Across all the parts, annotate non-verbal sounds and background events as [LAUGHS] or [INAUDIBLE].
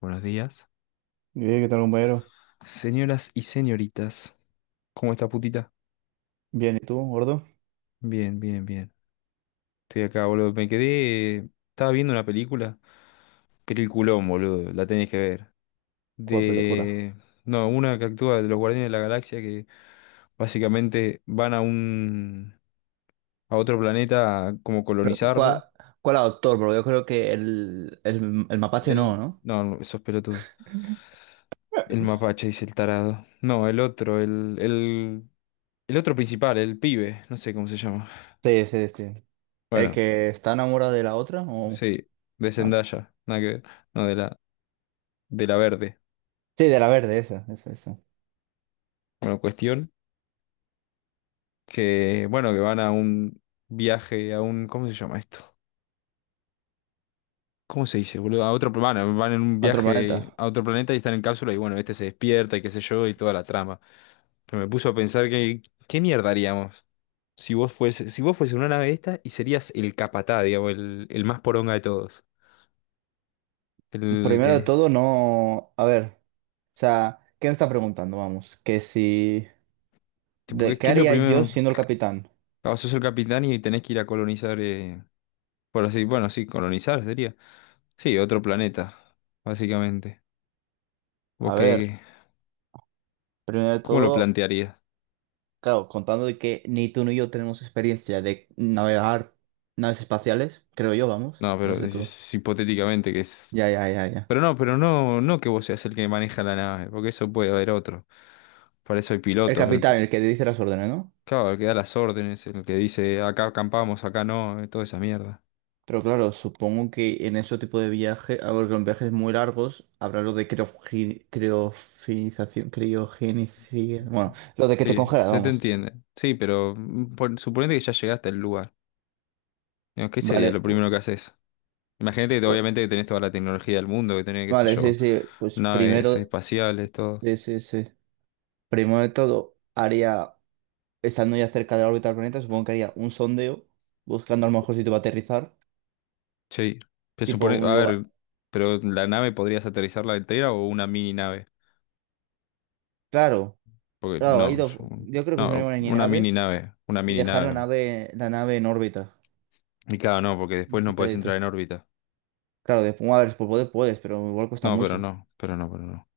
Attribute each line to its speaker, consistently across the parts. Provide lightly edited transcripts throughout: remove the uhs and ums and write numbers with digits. Speaker 1: Buenos días.
Speaker 2: Bien, ¿qué tal, compañero?
Speaker 1: Señoras y señoritas, ¿cómo está putita?
Speaker 2: Bien, ¿y tú, gordo?
Speaker 1: Bien, bien, bien. Estoy acá, boludo. Me quedé. Estaba viendo una película. Peliculón, boludo. La tenés que ver.
Speaker 2: ¿Cuál película?
Speaker 1: De. No, una que actúa de los Guardianes de la Galaxia que básicamente van a un. A otro planeta a como
Speaker 2: ¿Cuál,
Speaker 1: colonizarlo.
Speaker 2: cuál autor? Porque yo creo que el mapache
Speaker 1: El...
Speaker 2: no, ¿no?
Speaker 1: No, no, esos pelotudos. El mapache, dice el tarado. No, el otro, el. El otro principal, el pibe. No sé cómo se llama.
Speaker 2: Sí, sí, sí. El
Speaker 1: Bueno.
Speaker 2: que está enamorado de la otra o...
Speaker 1: Sí, de
Speaker 2: ah,
Speaker 1: Zendaya, nada que ver, no, de la verde.
Speaker 2: sí, de la verde, esa.
Speaker 1: Bueno, cuestión que, bueno, que van a un viaje, a un, ¿cómo se llama esto? ¿Cómo se dice, boludo? A otro planeta, van en un
Speaker 2: Otro
Speaker 1: viaje
Speaker 2: planeta.
Speaker 1: a otro planeta y están en cápsula y bueno, este se despierta y qué sé yo y toda la trama. Pero me puso a pensar que, ¿qué mierda haríamos? Si vos fuese, si vos fuese una nave esta y serías el capatá, digamos, el más poronga de todos. El
Speaker 2: Primero de
Speaker 1: que,
Speaker 2: todo, no. A ver, o sea, ¿qué me está preguntando? Vamos, que si.
Speaker 1: tipo,
Speaker 2: ¿De
Speaker 1: ¿
Speaker 2: qué
Speaker 1: qué es lo
Speaker 2: haría yo
Speaker 1: primero?
Speaker 2: siendo el capitán?
Speaker 1: Ah, sos el capitán y tenés que ir a colonizar, por así, bueno, sí, colonizar sería. Sí, otro planeta, básicamente. ¿Vos
Speaker 2: A ver,
Speaker 1: qué,
Speaker 2: primero de
Speaker 1: cómo lo
Speaker 2: todo.
Speaker 1: plantearías?
Speaker 2: Claro, contando de que ni tú ni yo tenemos experiencia de navegar naves espaciales, creo yo, vamos,
Speaker 1: No, pero
Speaker 2: no sé tú.
Speaker 1: es hipotéticamente que es...
Speaker 2: Ya, ya, ya, ya.
Speaker 1: Pero no, no que vos seas el que maneja la nave, porque eso puede haber otro. Para eso hay
Speaker 2: El
Speaker 1: pilotos, el,
Speaker 2: capitán, el que dice las órdenes, ¿no?
Speaker 1: claro, el que da las órdenes, el que dice acá acampamos, acá no, toda esa mierda.
Speaker 2: Pero claro, supongo que en ese tipo de viaje, a ver, con viajes muy largos, habrá lo de criofinización, criogenización, bueno,
Speaker 1: Ujú.
Speaker 2: lo de que te
Speaker 1: Sí,
Speaker 2: congela,
Speaker 1: se te
Speaker 2: vamos.
Speaker 1: entiende. Sí, pero suponete que ya llegaste al lugar. Digo, ¿qué sería
Speaker 2: Vale,
Speaker 1: lo
Speaker 2: pues,
Speaker 1: primero que haces? Imagínate que obviamente que tenés toda la tecnología del mundo, que tenés, qué sé
Speaker 2: vale, sí,
Speaker 1: yo,
Speaker 2: sí, pues
Speaker 1: naves
Speaker 2: primero,
Speaker 1: espaciales, todo.
Speaker 2: sí, sí, sí. Primero de todo, haría estando ya cerca de la órbita del planeta, supongo que haría un sondeo buscando a lo mejor sitio para aterrizar,
Speaker 1: Sí, se
Speaker 2: tipo
Speaker 1: supone,
Speaker 2: un
Speaker 1: a
Speaker 2: lugar.
Speaker 1: ver, pero la nave podrías aterrizarla entera o una mini nave,
Speaker 2: Claro,
Speaker 1: porque
Speaker 2: claro, ha
Speaker 1: no, es
Speaker 2: ido. Yo creo que se
Speaker 1: no,
Speaker 2: van a ir en
Speaker 1: una mini
Speaker 2: nave
Speaker 1: nave, una
Speaker 2: y
Speaker 1: mini
Speaker 2: dejar
Speaker 1: nave.
Speaker 2: la nave en órbita,
Speaker 1: Y claro, no, porque
Speaker 2: un
Speaker 1: después no podés
Speaker 2: satélite.
Speaker 1: entrar en órbita.
Speaker 2: Claro, de bueno, a ver, por poder puedes, pero igual cuesta
Speaker 1: No, pero
Speaker 2: mucho.
Speaker 1: no, pero no, pero no.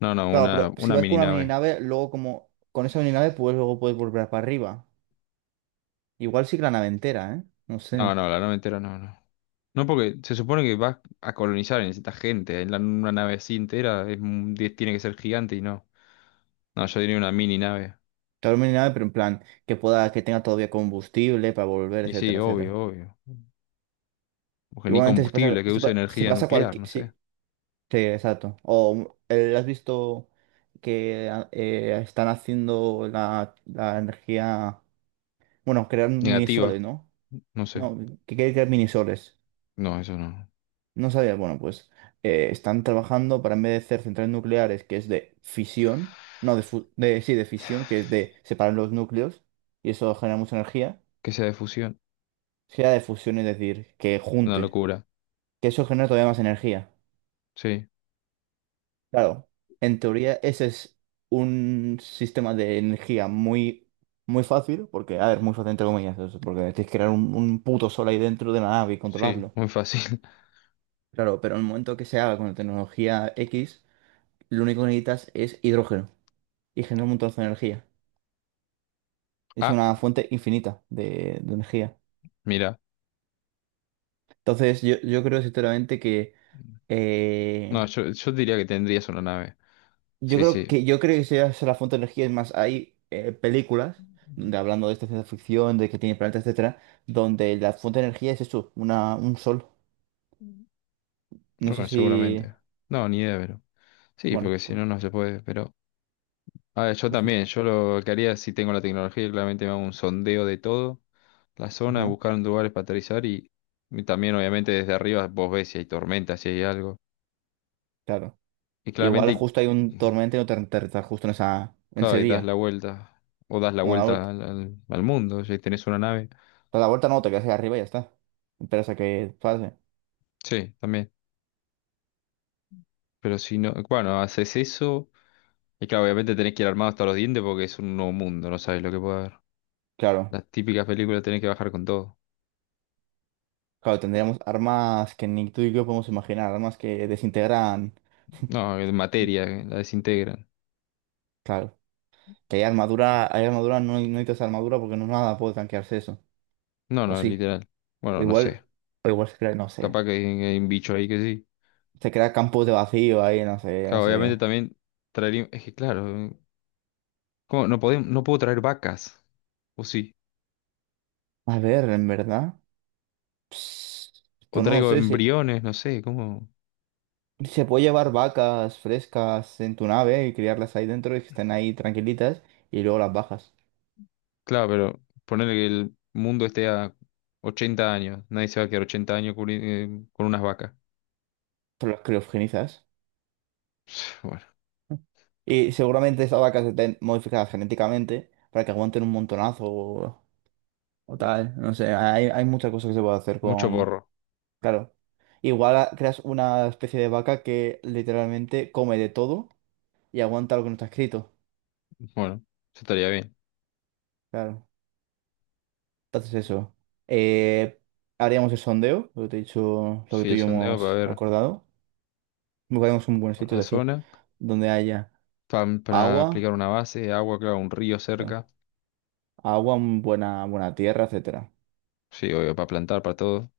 Speaker 1: No, no,
Speaker 2: Claro, pero si
Speaker 1: una
Speaker 2: vas con
Speaker 1: mini
Speaker 2: una mini
Speaker 1: nave.
Speaker 2: nave, luego como con esa mini nave, pues luego puedes volver para arriba. Igual sí que la nave entera, ¿eh? No
Speaker 1: No,
Speaker 2: sé.
Speaker 1: no, la nave entera no, no. No, porque se supone que vas a colonizar, necesitas gente. Una nave así entera es, tiene que ser gigante y no. No, yo diría una mini nave.
Speaker 2: Claro, mini nave, pero en plan, que pueda, que tenga todavía combustible para volver,
Speaker 1: Y sí,
Speaker 2: etcétera,
Speaker 1: obvio,
Speaker 2: etcétera.
Speaker 1: obvio. Porque ni
Speaker 2: Igualmente, si pasa,
Speaker 1: combustible, que use
Speaker 2: si
Speaker 1: energía
Speaker 2: pasa
Speaker 1: nuclear,
Speaker 2: cualquier.
Speaker 1: no
Speaker 2: Si
Speaker 1: sé.
Speaker 2: sí, exacto. O has visto que están haciendo la energía, bueno, creando
Speaker 1: Negativa,
Speaker 2: minisoles, ¿no?
Speaker 1: no sé.
Speaker 2: No, que quiere crear minisoles.
Speaker 1: No, eso no.
Speaker 2: No sabía, bueno, pues están trabajando para en vez de hacer centrales nucleares, que es de fisión, no, sí, de fisión, que es de separar los núcleos, y eso genera mucha energía,
Speaker 1: Que sea de fusión.
Speaker 2: sea de fusión, es decir, que
Speaker 1: Una
Speaker 2: junte,
Speaker 1: locura.
Speaker 2: que eso genera todavía más energía.
Speaker 1: Sí,
Speaker 2: Claro, en teoría ese es un sistema de energía muy, muy fácil, porque, a ver, muy fácil entre comillas, eso, porque tienes que crear un puto sol ahí dentro de la nave y
Speaker 1: sí,
Speaker 2: controlarlo.
Speaker 1: muy fácil. [LAUGHS]
Speaker 2: Claro, pero en el momento que se haga con la tecnología X, lo único que necesitas es hidrógeno y genera un montón de energía. Es
Speaker 1: Ah,
Speaker 2: una fuente infinita de energía.
Speaker 1: mira.
Speaker 2: Entonces, yo creo sinceramente que
Speaker 1: No,
Speaker 2: eh,
Speaker 1: yo diría que tendrías una nave.
Speaker 2: yo
Speaker 1: Sí,
Speaker 2: creo
Speaker 1: sí.
Speaker 2: que esa es la fuente de energía. Es más, hay películas donde hablando de esta ciencia ficción, de que tiene planetas, etcétera, donde la fuente de energía es eso, una, un sol. No sé
Speaker 1: Bueno,
Speaker 2: si.
Speaker 1: seguramente. No, ni idea, pero. Sí,
Speaker 2: Bueno,
Speaker 1: porque si
Speaker 2: pues,
Speaker 1: no, no se puede. Pero. A ver, yo
Speaker 2: pues eso.
Speaker 1: también. Yo lo que haría si tengo la tecnología, claramente me hago un sondeo de todo. La zona,
Speaker 2: Ajá,
Speaker 1: buscar lugares para aterrizar y también, obviamente, desde arriba vos ves si hay tormenta, si hay algo.
Speaker 2: claro.
Speaker 1: Y
Speaker 2: Igual
Speaker 1: claramente.
Speaker 2: justo hay un tormento y no te enteras justo en esa, en
Speaker 1: Claro,
Speaker 2: ese
Speaker 1: y das la
Speaker 2: día.
Speaker 1: vuelta. O das la
Speaker 2: Bueno, la
Speaker 1: vuelta
Speaker 2: vuelta,
Speaker 1: al mundo, si tenés una nave.
Speaker 2: a la vuelta no, te quedas ahí arriba y ya está. Esperas a que pase.
Speaker 1: Sí, también. Pero si no, bueno, haces eso. Y claro, obviamente tenés que ir armado hasta los dientes porque es un nuevo mundo, no sabes lo que puede haber.
Speaker 2: Claro.
Speaker 1: Las típicas películas tenés que bajar con todo.
Speaker 2: Claro, tendríamos armas que ni tú y yo podemos imaginar, armas que desintegran.
Speaker 1: No, en materia,
Speaker 2: [LAUGHS]
Speaker 1: la desintegran.
Speaker 2: Claro. Que hay armadura, no, no necesitas armadura porque no nada puede tanquearse eso.
Speaker 1: No,
Speaker 2: O
Speaker 1: no,
Speaker 2: sí.
Speaker 1: literal.
Speaker 2: O
Speaker 1: Bueno, no sé.
Speaker 2: igual, o igual se crea, no sé.
Speaker 1: Capaz que hay un bicho ahí que sí.
Speaker 2: Se crea campos de vacío ahí, no sé, no
Speaker 1: Claro,
Speaker 2: sé
Speaker 1: obviamente
Speaker 2: qué.
Speaker 1: también traería. Es que claro, ¿cómo? No podemos, no puedo traer vacas. O sí.
Speaker 2: A ver, en verdad. Pues,
Speaker 1: O
Speaker 2: pues no lo
Speaker 1: traigo
Speaker 2: sé, si
Speaker 1: embriones, no sé, ¿cómo?
Speaker 2: si se puede llevar vacas frescas en tu nave y criarlas ahí dentro y que estén ahí tranquilitas y luego las bajas.
Speaker 1: Claro, pero ponerle que el mundo esté a 80 años. Nadie se va a quedar 80 años con unas vacas. [LAUGHS]
Speaker 2: Pero las criogenizas.
Speaker 1: [SIGHS] Bueno,
Speaker 2: Y seguramente esas vacas estén modificadas genéticamente para que aguanten un montonazo o tal. No sé, hay muchas cosas que se puede hacer.
Speaker 1: mucho porro.
Speaker 2: Claro. Creas una especie de vaca que literalmente come de todo y aguanta lo que no está escrito.
Speaker 1: Bueno, eso estaría bien.
Speaker 2: Claro. Entonces eso. Eh, Haríamos el sondeo, lo que te he dicho, lo que
Speaker 1: Sí,
Speaker 2: tú y
Speaker 1: el
Speaker 2: yo
Speaker 1: sondeo para
Speaker 2: hemos
Speaker 1: ver
Speaker 2: acordado. Buscaríamos un buen sitio,
Speaker 1: la
Speaker 2: es decir,
Speaker 1: zona.
Speaker 2: donde haya
Speaker 1: Pa para aplicar
Speaker 2: agua,
Speaker 1: una base, agua, claro, un río cerca.
Speaker 2: claro, agua, un buena, buena tierra, etcétera.
Speaker 1: Sí, obvio, para plantar, para todo.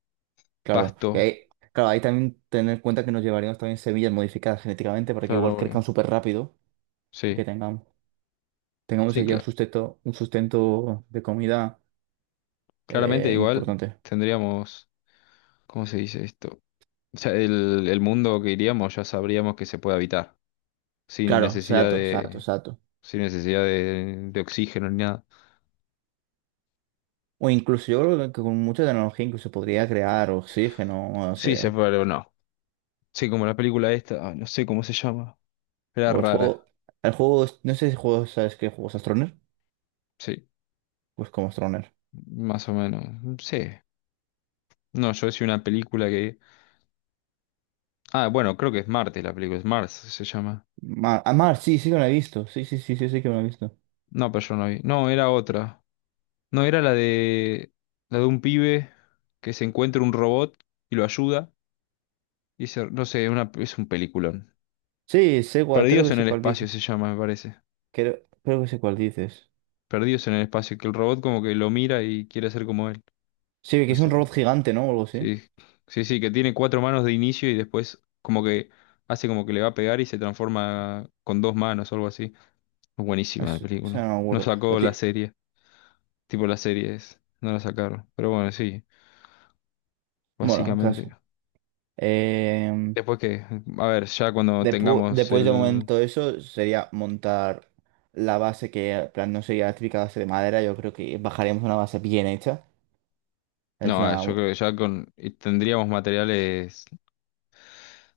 Speaker 2: Claro. Y
Speaker 1: Pasto,
Speaker 2: ahí, claro, ahí también tener en cuenta que nos llevaríamos también semillas modificadas genéticamente para que
Speaker 1: claro,
Speaker 2: igual crezcan
Speaker 1: obvio.
Speaker 2: súper rápido y que
Speaker 1: Sí,
Speaker 2: tengamos, tengamos
Speaker 1: sí,
Speaker 2: ya
Speaker 1: claro.
Speaker 2: un sustento de comida
Speaker 1: Claramente igual
Speaker 2: importante.
Speaker 1: tendríamos, ¿cómo se dice esto? O sea, el mundo que iríamos ya sabríamos que se puede habitar, sin
Speaker 2: Claro,
Speaker 1: necesidad
Speaker 2: exacto, exacto,
Speaker 1: de
Speaker 2: exacto.
Speaker 1: sin necesidad de oxígeno ni nada.
Speaker 2: O incluso yo creo que con mucha tecnología incluso podría crear oxígeno, no
Speaker 1: Sí, se
Speaker 2: sé.
Speaker 1: fue, pero no. Sí, como la película esta, ay, no sé cómo se llama. Era
Speaker 2: O
Speaker 1: rara,
Speaker 2: el juego, no sé si juego, ¿sabes qué juegos Astroner?
Speaker 1: sí,
Speaker 2: Pues como Astroner.
Speaker 1: más o menos. Sí. No, yo decía una película que... Ah, bueno, creo que es Marte la película, es Mars se llama.
Speaker 2: Mar, ah, Mar, sí, sí que me lo he visto. Sí, sí, sí, sí, sí que me lo he visto.
Speaker 1: No, pero yo no vi. No, era otra. No, era la de... La de un pibe que se encuentra un robot y lo ayuda. Y no sé, una, es un peliculón.
Speaker 2: Sí, sé cuál, creo
Speaker 1: Perdidos
Speaker 2: que
Speaker 1: en
Speaker 2: sé
Speaker 1: el
Speaker 2: cuál
Speaker 1: Espacio
Speaker 2: dices.
Speaker 1: se llama, me parece.
Speaker 2: Creo, creo que sé cuál dices.
Speaker 1: Perdidos en el Espacio, que el robot como que lo mira y quiere ser como él.
Speaker 2: Sí, que
Speaker 1: No
Speaker 2: es un
Speaker 1: sé.
Speaker 2: robot gigante, ¿no? O algo así.
Speaker 1: Sí, sí, sí, que tiene cuatro manos de inicio y después como que hace como que le va a pegar y se transforma con dos manos o algo así. Buenísima la
Speaker 2: Es, o sea,
Speaker 1: película.
Speaker 2: no me
Speaker 1: No
Speaker 2: acuerdo.
Speaker 1: sacó la serie, tipo las series, no la sacaron. Pero bueno, sí,
Speaker 2: Bueno, en caso.
Speaker 1: básicamente.
Speaker 2: Em,
Speaker 1: Después que, a ver, ya cuando tengamos
Speaker 2: Después de
Speaker 1: el...
Speaker 2: momento eso sería montar la base que en plan no sería la típica base de madera, yo creo que bajaríamos una base bien hecha. Es
Speaker 1: No, a ver, yo
Speaker 2: una
Speaker 1: creo que ya con... y tendríamos materiales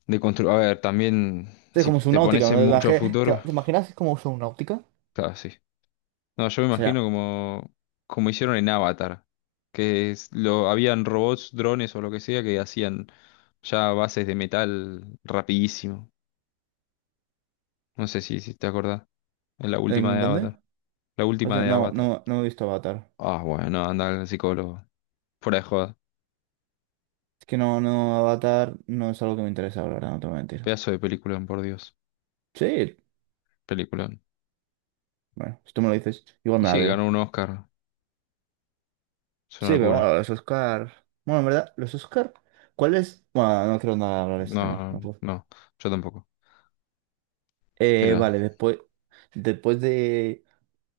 Speaker 1: de construir... A ver, también
Speaker 2: es
Speaker 1: si
Speaker 2: como
Speaker 1: te
Speaker 2: subnáutica,
Speaker 1: pones
Speaker 2: ¿no?
Speaker 1: en mucho a
Speaker 2: ¿Te,
Speaker 1: futuro,
Speaker 2: te imaginas cómo usa náutica? O
Speaker 1: claro, sí. No, yo me
Speaker 2: sea,
Speaker 1: imagino como, como hicieron en Avatar, que habían robots, drones o lo que sea que hacían ya bases de metal rapidísimo. No sé si, si te acordás. En la última
Speaker 2: ¿en
Speaker 1: de
Speaker 2: dónde?
Speaker 1: Avatar. La
Speaker 2: No,
Speaker 1: última
Speaker 2: sé,
Speaker 1: de
Speaker 2: no,
Speaker 1: Avatar.
Speaker 2: no no he visto Avatar.
Speaker 1: Ah, bueno, no, anda al psicólogo. Fuera de joda.
Speaker 2: Es que no, no, Avatar no es algo que me interesa, la verdad, no te voy a mentir.
Speaker 1: Pedazo de película por Dios.
Speaker 2: Sí,
Speaker 1: Película.
Speaker 2: bueno, si tú me lo dices, igual
Speaker 1: Y
Speaker 2: me la
Speaker 1: sí, ganó
Speaker 2: veo.
Speaker 1: un Oscar. Es una
Speaker 2: Sí, pero
Speaker 1: locura.
Speaker 2: bueno, los Oscar. Bueno, en verdad, los Oscar, ¿cuál es? Bueno, no quiero nada hablar de este tema.
Speaker 1: No,
Speaker 2: No
Speaker 1: no,
Speaker 2: puedo.
Speaker 1: no, yo tampoco. Pero,
Speaker 2: Vale, después, después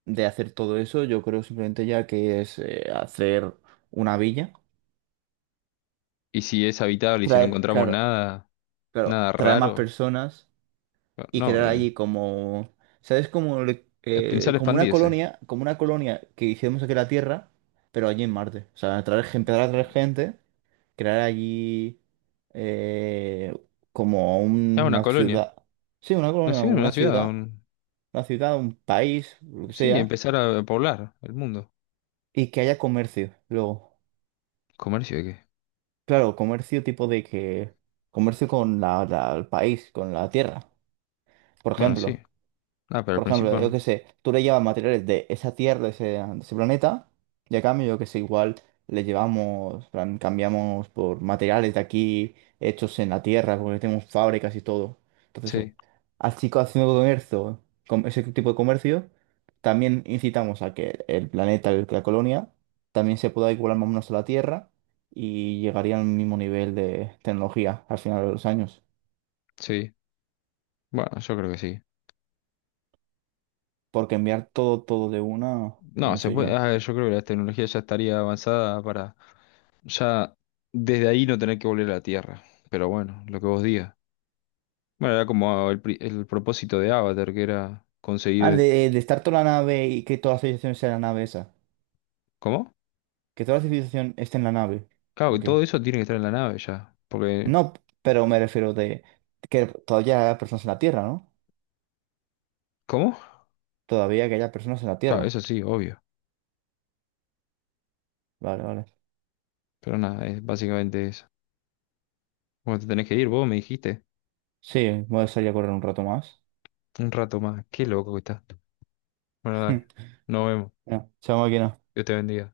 Speaker 2: de hacer todo eso, yo creo simplemente ya que es hacer una villa,
Speaker 1: ¿y si es habitable y si no
Speaker 2: traer,
Speaker 1: encontramos
Speaker 2: claro,
Speaker 1: nada,
Speaker 2: claro,
Speaker 1: nada
Speaker 2: traer más
Speaker 1: raro?
Speaker 2: personas y
Speaker 1: No,
Speaker 2: crear allí como, ¿sabes? Como,
Speaker 1: es pensar expandirse.
Speaker 2: como una colonia que hicimos aquí en la Tierra, pero allí en Marte. O sea, traer, empezar a traer gente, crear allí eh, como
Speaker 1: Ah, una
Speaker 2: una
Speaker 1: colonia.
Speaker 2: ciudad. Sí, una colonia,
Speaker 1: Nació
Speaker 2: como
Speaker 1: en una ciudad. Un.
Speaker 2: una ciudad, un país, lo que
Speaker 1: Sí,
Speaker 2: sea.
Speaker 1: empezar a poblar el mundo.
Speaker 2: Y que haya comercio, luego.
Speaker 1: ¿Comercio de qué?
Speaker 2: Claro, comercio tipo de que... Comercio con el país, con la tierra, por
Speaker 1: Bueno, sí.
Speaker 2: ejemplo.
Speaker 1: Ah, pero al
Speaker 2: Por ejemplo, yo
Speaker 1: principio.
Speaker 2: qué sé, tú le llevas materiales de esa Tierra, de ese planeta, y a cambio, yo que sé, igual le llevamos, en plan, cambiamos por materiales de aquí hechos en la Tierra, porque tenemos fábricas y todo. Entonces,
Speaker 1: Sí,
Speaker 2: haciendo comercio, con ese tipo de comercio, también incitamos a que el planeta, la colonia, también se pueda igualar más o menos a la Tierra y llegaría al mismo nivel de tecnología al final de los años.
Speaker 1: sí. Bueno, yo creo que sí.
Speaker 2: Porque enviar todo, todo de una,
Speaker 1: No,
Speaker 2: no
Speaker 1: se
Speaker 2: sé
Speaker 1: puede.
Speaker 2: yo.
Speaker 1: Ah, yo creo que la tecnología ya estaría avanzada para ya desde ahí no tener que volver a la Tierra. Pero bueno, lo que vos digas. Bueno, era como el, el propósito de Avatar, que era
Speaker 2: Ah,
Speaker 1: conseguir.
Speaker 2: de estar toda la nave y que toda la civilización sea la nave esa.
Speaker 1: ¿Cómo?
Speaker 2: Que toda la civilización esté en la nave.
Speaker 1: Claro, y
Speaker 2: Ok.
Speaker 1: todo eso tiene que estar en la nave ya. Porque.
Speaker 2: No, pero me refiero de que todavía haya personas en la Tierra, ¿no?
Speaker 1: ¿Cómo?
Speaker 2: Todavía que haya personas en la
Speaker 1: Claro,
Speaker 2: Tierra.
Speaker 1: eso sí, obvio.
Speaker 2: Vale, vale.
Speaker 1: Pero nada, es básicamente eso. Bueno, te tenés que ir, vos me dijiste.
Speaker 2: Sí, voy a salir a correr un rato más.
Speaker 1: Un rato más. Qué loco que estás. Bueno, dale. Nos
Speaker 2: [LAUGHS]
Speaker 1: vemos.
Speaker 2: No, chao máquina.
Speaker 1: Dios te bendiga.